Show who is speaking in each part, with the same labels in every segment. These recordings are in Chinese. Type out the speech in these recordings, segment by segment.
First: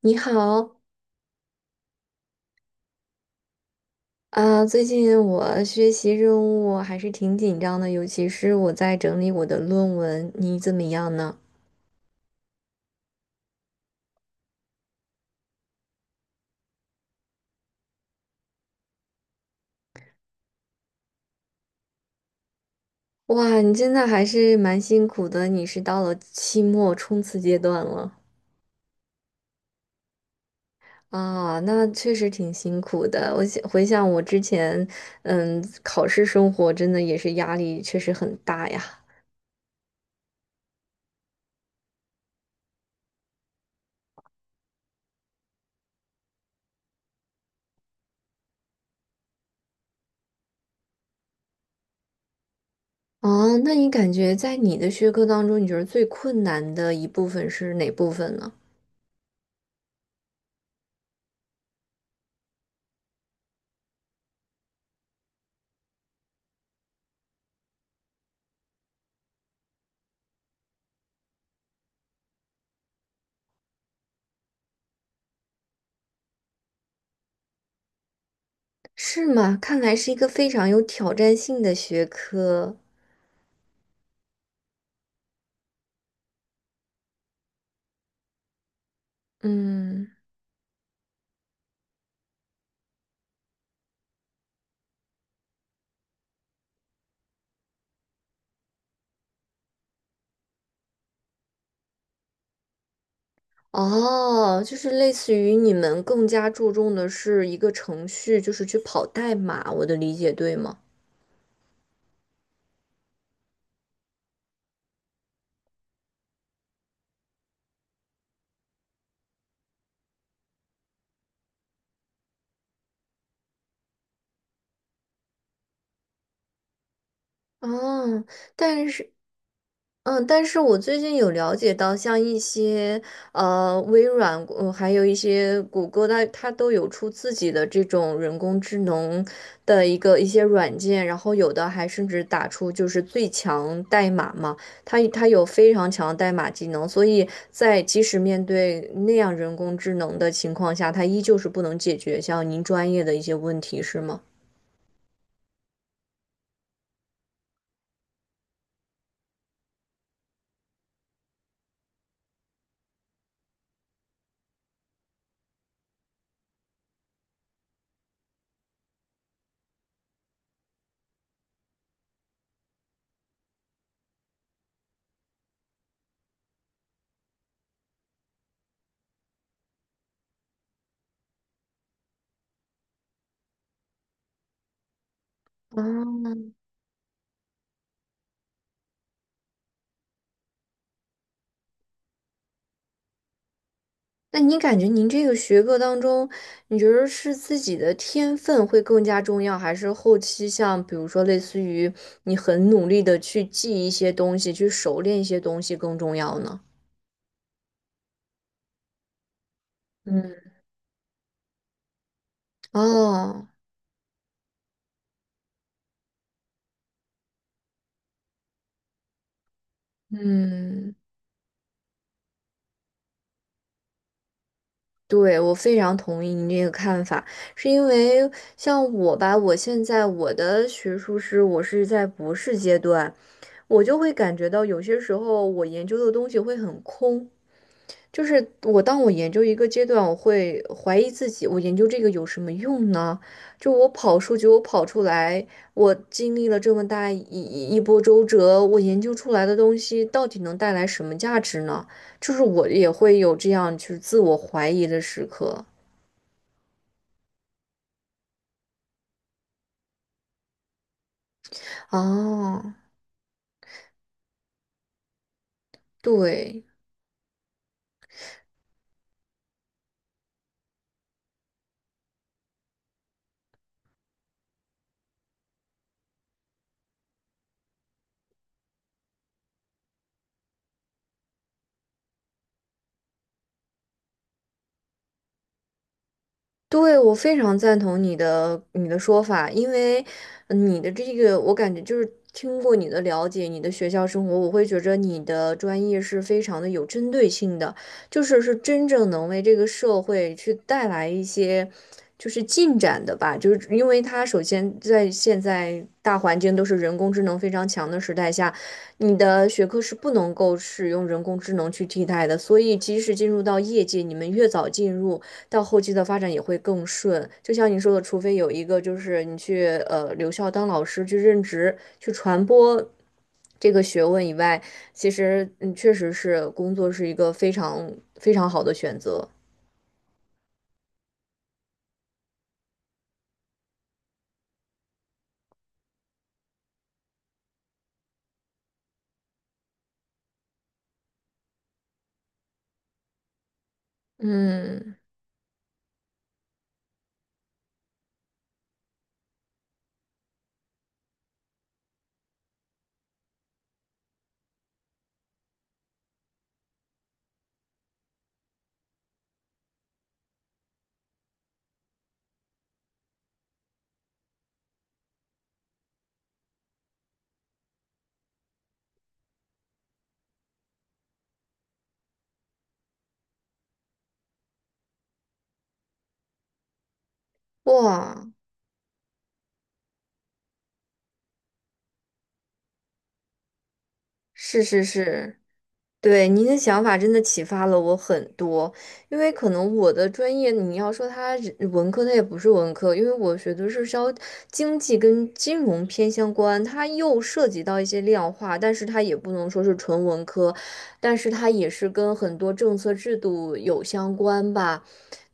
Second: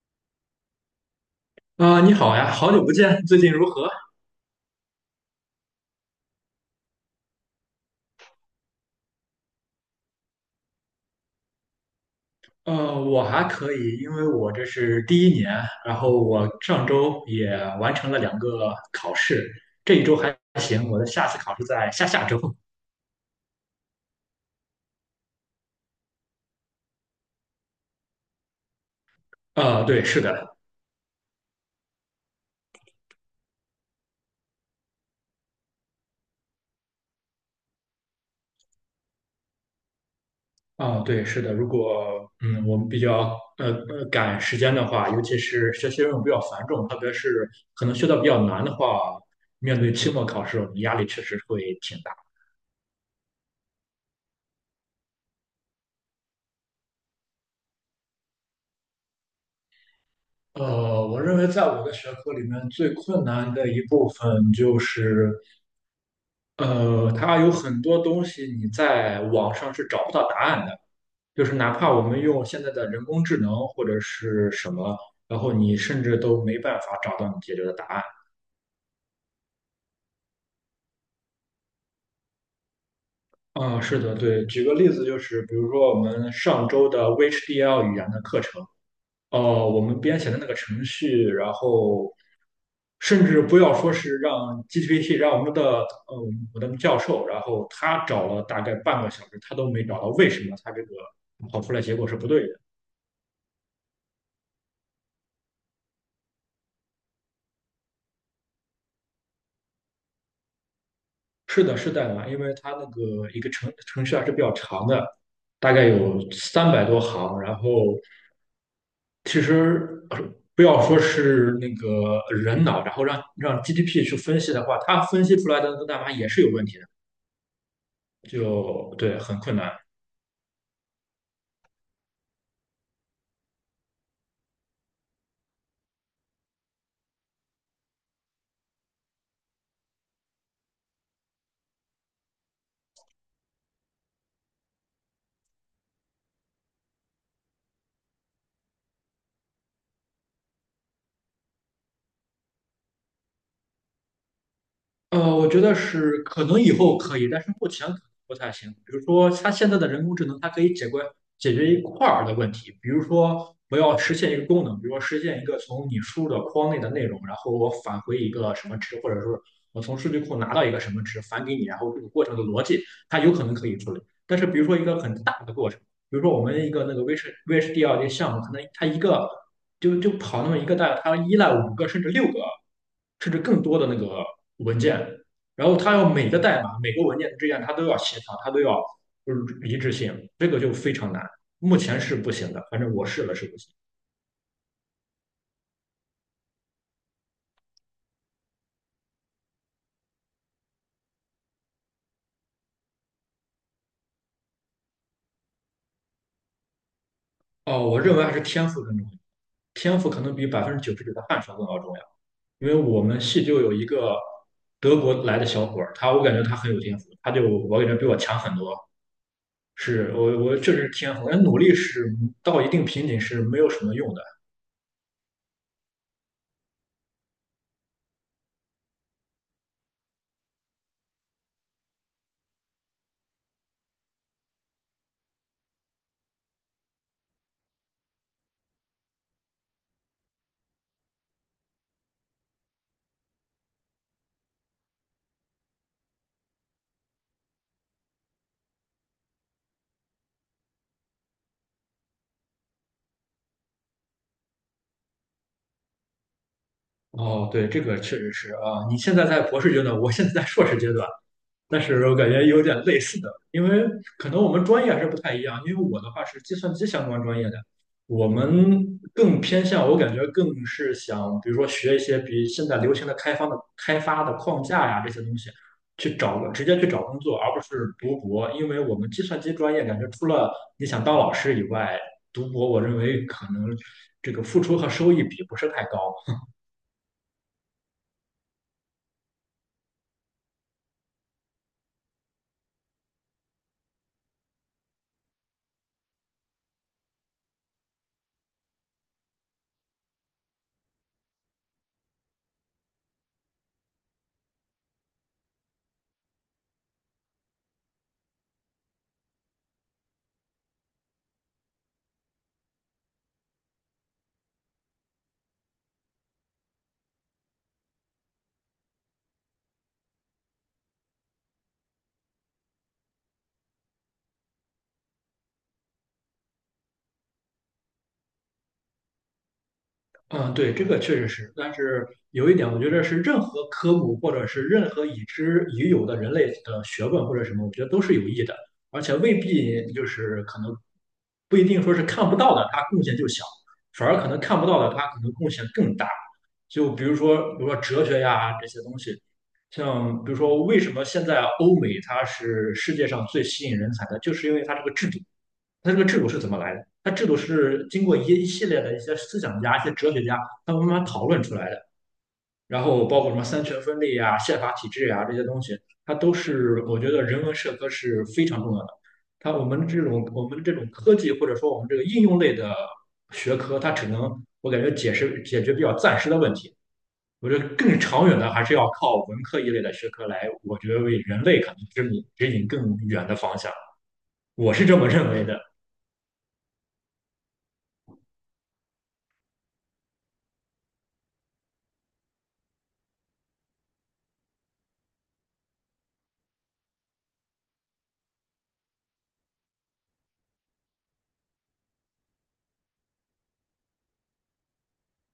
Speaker 1: 你好。
Speaker 2: 啊、你好呀，好久不见，最近如何？
Speaker 1: 最近我学习任务还是挺紧张的，尤其是我在整理我的论文。你怎么样呢？
Speaker 2: 我还可以，因为我这是第一年，然后我上周也完成了两个考试，这一周还行，我的下次考试在下下周。
Speaker 1: 哇，你真的还是蛮辛苦的，你是到了期末冲刺阶段了。
Speaker 2: 啊、对，是的，
Speaker 1: 那确实挺辛苦的。我想回想我之前，考试生活真的也是压力确实很大呀。
Speaker 2: 啊、对，是的，如果我们比较赶时间的话，尤其是学习任务比较繁重，特别是可能学到比较难的话，面对期末考试，我们压力确实会挺大。
Speaker 1: 哦，那你感觉在你的学科当中，你觉得最困难的一部分是哪部分呢？
Speaker 2: 我认为在我的学科里面最困难的一部分就是，它有很多东西你在网上是找不到答案的，就是哪怕我们用现在的人工智能或者是什么，然后你甚至都没办法找到你解决的答案。
Speaker 1: 是吗？看来是一个非常有挑战性的学科。
Speaker 2: 啊，是的，对。举个例子，就是比如说我们上周的 VHDL 语言的课程。哦，我们
Speaker 1: 嗯。
Speaker 2: 编写的那个程序，然后甚至不要说是让 GPT,让我们的呃我的教授，然后他找了大概半个小时，他都没找到为什么他这个跑出来结果是不对的。
Speaker 1: 哦，就是类似于你们更加注重的是一个程序，就是去跑代码，我的理解对吗？
Speaker 2: 是的，是的啊，因为它那个一个程序还是比较长的，大概有300多行，然后其实不要说是那个人脑，然后让 GDP 去分析的话，它分析出来的那个代码也是有问题的，
Speaker 1: 哦，但
Speaker 2: 就
Speaker 1: 是
Speaker 2: 对，很困难。
Speaker 1: 嗯，但是我最近有了解到，像一些微软，还有一些谷歌，它都有出自己的这种人工智能的一个一些软件，然后有的还甚至打出就是最强代码嘛，它有非常强的代码技能，所以在即使面对那样人工智能的情况下，它依旧是不能解决像您专业的一些问题，是吗？
Speaker 2: 我觉得是可能以后可以，但是目前可能不太行。比如说，它现在的人工智能，它可以解决一块儿的问题，比如说我要实现一个功能，比如说实现一个从你输入的框内的内容，然后我返回一个什么值，或者说我从数据库拿到一个什么值返给你，然后这个过程的逻辑，它有可能可以处理。但是比如说一个很大的过程。比如说我们一个那个 VHDL 个项目，可能它一个就跑那么一个大概，它依赖五个甚至六个甚至更多的那个文件，然后它要每个
Speaker 1: 哦，
Speaker 2: 代码每个文件之间它都要协调，它都要就是一致性，这个就非常难，目前是不行的，反正我试了是不行。
Speaker 1: 那您感觉您这个学科当中，你觉得是自己的天分会更加重要，还是后期像比如说类似于你很努力的去记一些东西，去熟练一些东西更重要呢？
Speaker 2: 哦，我认为还是天赋更重要，天赋可能
Speaker 1: 嗯。
Speaker 2: 比99%的汗水更要重要，因为我们系
Speaker 1: 哦。
Speaker 2: 就有一个德国来的小伙儿，他我感觉他很有天赋，他就我感觉比我强很多。是我确实
Speaker 1: 嗯，
Speaker 2: 赋。人努力是到一定瓶颈是没有什么用的。
Speaker 1: 对，我非常同意您这个看法，是因为像我吧，我现在我的学术是我是在博士阶段，我就会感觉到有些时候我研究的东西会很空，就是我，当我研究一个阶段，我会怀疑自己，我研究这个有什么用呢？就我跑数据，我跑出来，我经历了这么大一波周折，我研究出来的东西到底能带来什么价值呢？就是我也会有这样就是自我怀疑的时刻。
Speaker 2: 哦，对，这个确实是啊。你现在在博士阶段，我现在在硕士阶段，但是我感觉
Speaker 1: 哦，
Speaker 2: 有点类似的，因为可能我们专业还是不太一样。因为我的话是计
Speaker 1: 对。
Speaker 2: 算机相关专业的，我们更偏向，我感觉更是想，比如说学一些比现在流行的开发的框架呀这些东西，去找个直接去找工作，而不是读博。因为我们计算机专业感觉除了你想当老师以外，读博我认为可能这个付出和收益比不是太高。
Speaker 1: 对，我非常赞同你的说法，因为你的这个，我感觉就是听过你的了解，你的学校生活，我会觉着你的专业是非常的有针对性的，就是是真正能为这个社会去带来一些就是进展的吧，就是因为它首先在现在大环境都是人工智能非常强的时代下，你的学科是不能够使用人工智能去替代的，所以即使进入到业界，你们越早进入。到后期的发展也会更顺。就像你说的，除非有一个就是你去留校当老师去任职去传播这个学问以外，其实确实是工作是一个非常非常好的选择。
Speaker 2: 嗯，对，这个确实是，但是有一点，我觉得是任何科目或者是任何已知已有的人类的学问或者什么，我觉得都是有益的，而且未必就是可能不一定说是看不到的，它贡献就小，反而可能看不到
Speaker 1: 嗯。
Speaker 2: 的，它可能贡献更大。就比如说，比如说哲学呀这些东西，像比如说为什么现在欧美它是世界上最吸引人才的，就是因为它这个制度。它这个制度是怎么来的？它制度是经过一系列的一些思想家、一些哲学家，他们慢慢讨论出来的。然后包括什么三权分立啊、宪法体制啊这些东西，它都是我觉得人文社科是非常重要的。它我们这种科技或者说我们这个应用类的学科，它只能我感觉解释解决比较暂时的问题。我觉得更
Speaker 1: 哇，
Speaker 2: 长远的还是要靠文科一类的学科来，我觉得为人类可能指引更远的方向。
Speaker 1: 是
Speaker 2: 我
Speaker 1: 是
Speaker 2: 是这么认
Speaker 1: 是。
Speaker 2: 为的。
Speaker 1: 对，您的想法真的启发了我很多，因为可能我的专业，你要说它是文科，它也不是文科，因为我学的是稍经济跟金融偏相关，它又涉及到一些量化，但是它也不能说是纯文科，但是它也是跟很多政策制度有相关吧。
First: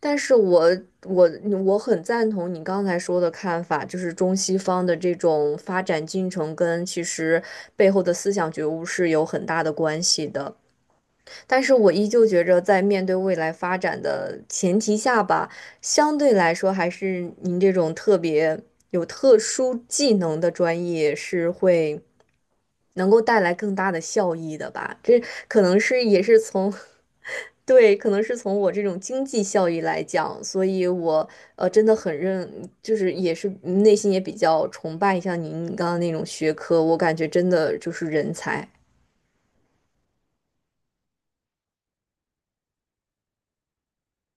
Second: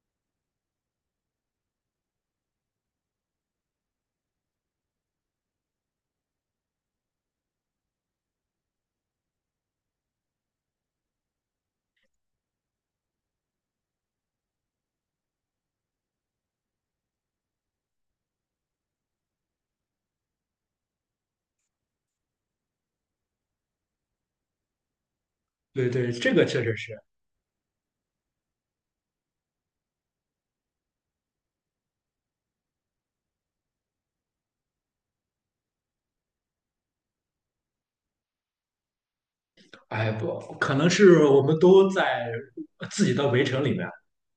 Speaker 1: 但是我我很赞同你刚才说的看法，就是中西方的这种发展进程跟其实背后的思想觉悟是有很大的关系的。但是我依旧觉着，在面对未来发展的前提下吧，相对来说，还是您这种特别有特殊技能的专业是会能够带来更大的效益的吧？这可能
Speaker 2: 对
Speaker 1: 是
Speaker 2: 对，
Speaker 1: 也
Speaker 2: 这
Speaker 1: 是
Speaker 2: 个确
Speaker 1: 从
Speaker 2: 实是。
Speaker 1: 对，可能是从我这种经济效益来讲，所以我真的很认，就是也是内心也比较崇拜像您刚刚那种学科，我感觉真的就是人才。
Speaker 2: 哎不，可能是我们都在自己的围城里面，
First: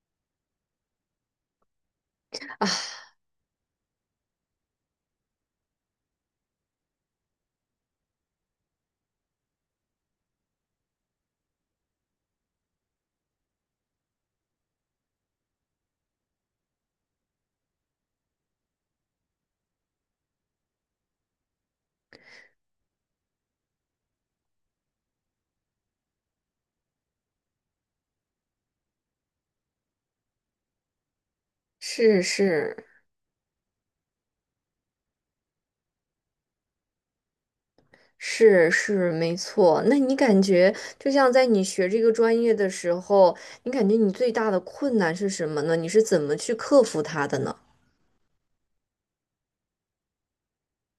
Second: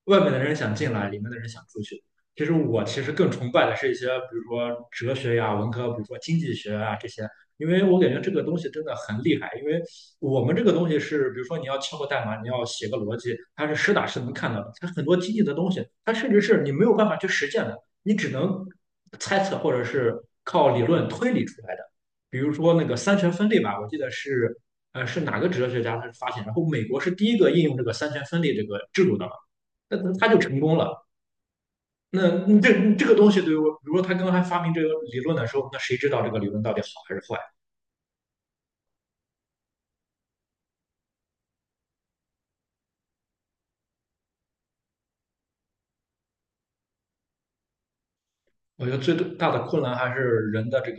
Speaker 2: 外面的人想进来，里面的人想出去。其实我其实更崇拜的是一些，比如说哲学呀、文科，比如说经济学啊这些，因为我感觉这个东西真的很厉害。因为我们这个东西是，比如说你要敲个代码，你要写个逻辑，它是实打实能看到的。它很多经济的东西，它甚至是你没有办法去实践的，你只能猜测或者是靠理论推理出来的。比如说那个三权分立吧，我记得是是哪个哲学家他是发现，然后美国是第一个应用这个三权分立这个制度的嘛，那他就成功了。
Speaker 1: 是
Speaker 2: 那
Speaker 1: 是。
Speaker 2: 这个东西对于我，比如说他刚才发明这个理论的时候，那谁知道这个理论到底好还是坏？
Speaker 1: 是是没错，那你感觉就像在你学这个专业的时候，你感觉你最大的困难是什么呢？你是怎么去克服它的呢？
Speaker 2: 我觉得最大的困难还是人的这个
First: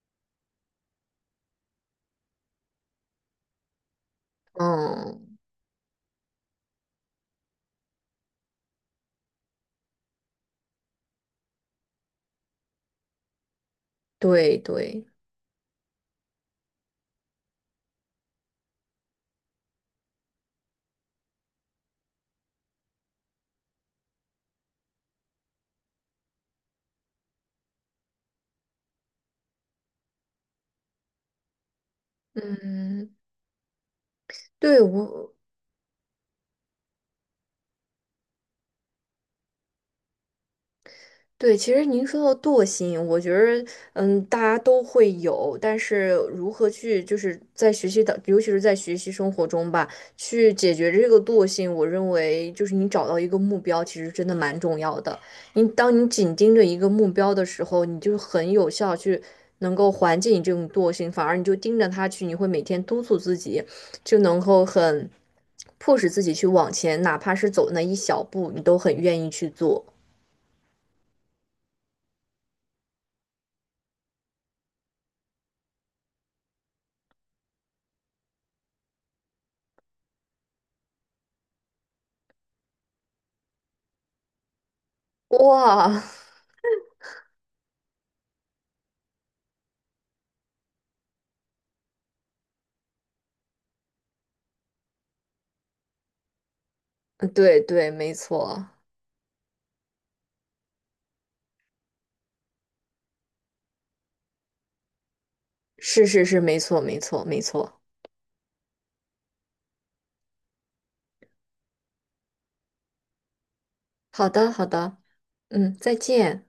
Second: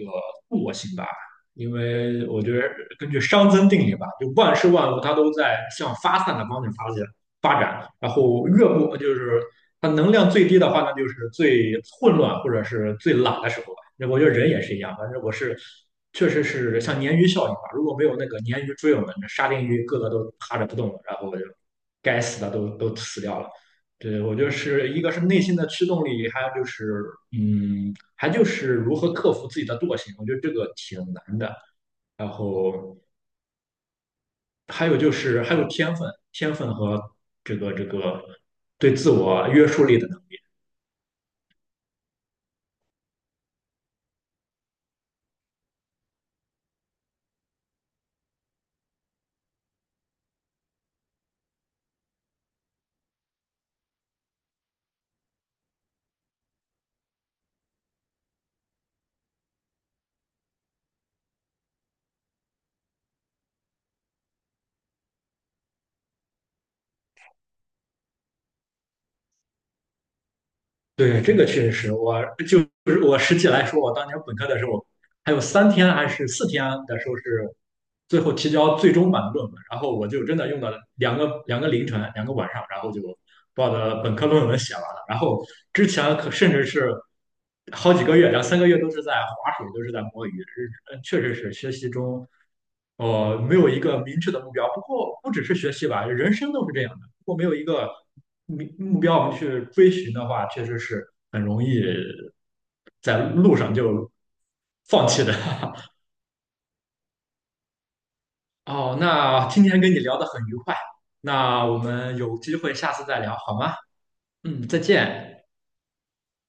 Speaker 2: 惰性吧，因为我觉得根据熵增定理吧，就万事万物它
Speaker 1: 嗯，
Speaker 2: 都在向发散的方向发展，然后越不就是它能量最低的话呢，那就是最混乱或者是最懒的时候吧。那我觉得人
Speaker 1: 对
Speaker 2: 也是一样，
Speaker 1: 对。
Speaker 2: 反正我是确实是像鲶鱼效应吧，如果没有那个鲶鱼追我们，那沙丁鱼个个都趴着不动了，然后就该死的都死掉了。对，我觉得是一个是内心的驱动力，还有就是，还就是如何克服自己的惰性，我觉得这个挺难的。然后
Speaker 1: 嗯，对
Speaker 2: 还有就
Speaker 1: 我。
Speaker 2: 是还有天分，天分和这个对自我约束力的
Speaker 1: 对，其实您说到惰性，我觉得，大家都会有，但是如何去，就是在学习的，尤其是在学习生活中吧，去解决这个惰性，我认为就是你找到一个目标，其实真的蛮重要的。你当你紧盯着一个目标的时候，你就很有效去能够缓解你这种惰性，反而你就盯着它去，你会每天督促自己，就能够很迫使自己去往前，哪怕是走那一小步，你都很愿意去做。
Speaker 2: 对，这个确实是我，就是我实际来说，我当年本科的时候，还有3天还是4天的时候是最后提交最终版的论文，然后我就真的用了两个凌晨，两个晚上，然后就把我的本科论文写完了。然后之
Speaker 1: 哇！
Speaker 2: 前 可甚至是好几个月，两三个月都是在划水，都是在摸鱼，是确实是学习中。没有一个明确的目标。不过不只是学习吧，人生都是这样的。如
Speaker 1: 嗯，
Speaker 2: 果没有
Speaker 1: 对
Speaker 2: 一
Speaker 1: 对，
Speaker 2: 个
Speaker 1: 没错。
Speaker 2: 明目标我们去追寻的话，确实是很容易在路上就放弃的。
Speaker 1: 是是是，没错没错没错。
Speaker 2: 哦，那今天跟你聊得很愉快，那我们有机会下次再聊好吗？
Speaker 1: 好的好
Speaker 2: 嗯，再
Speaker 1: 的。
Speaker 2: 见。
Speaker 1: 嗯，再见。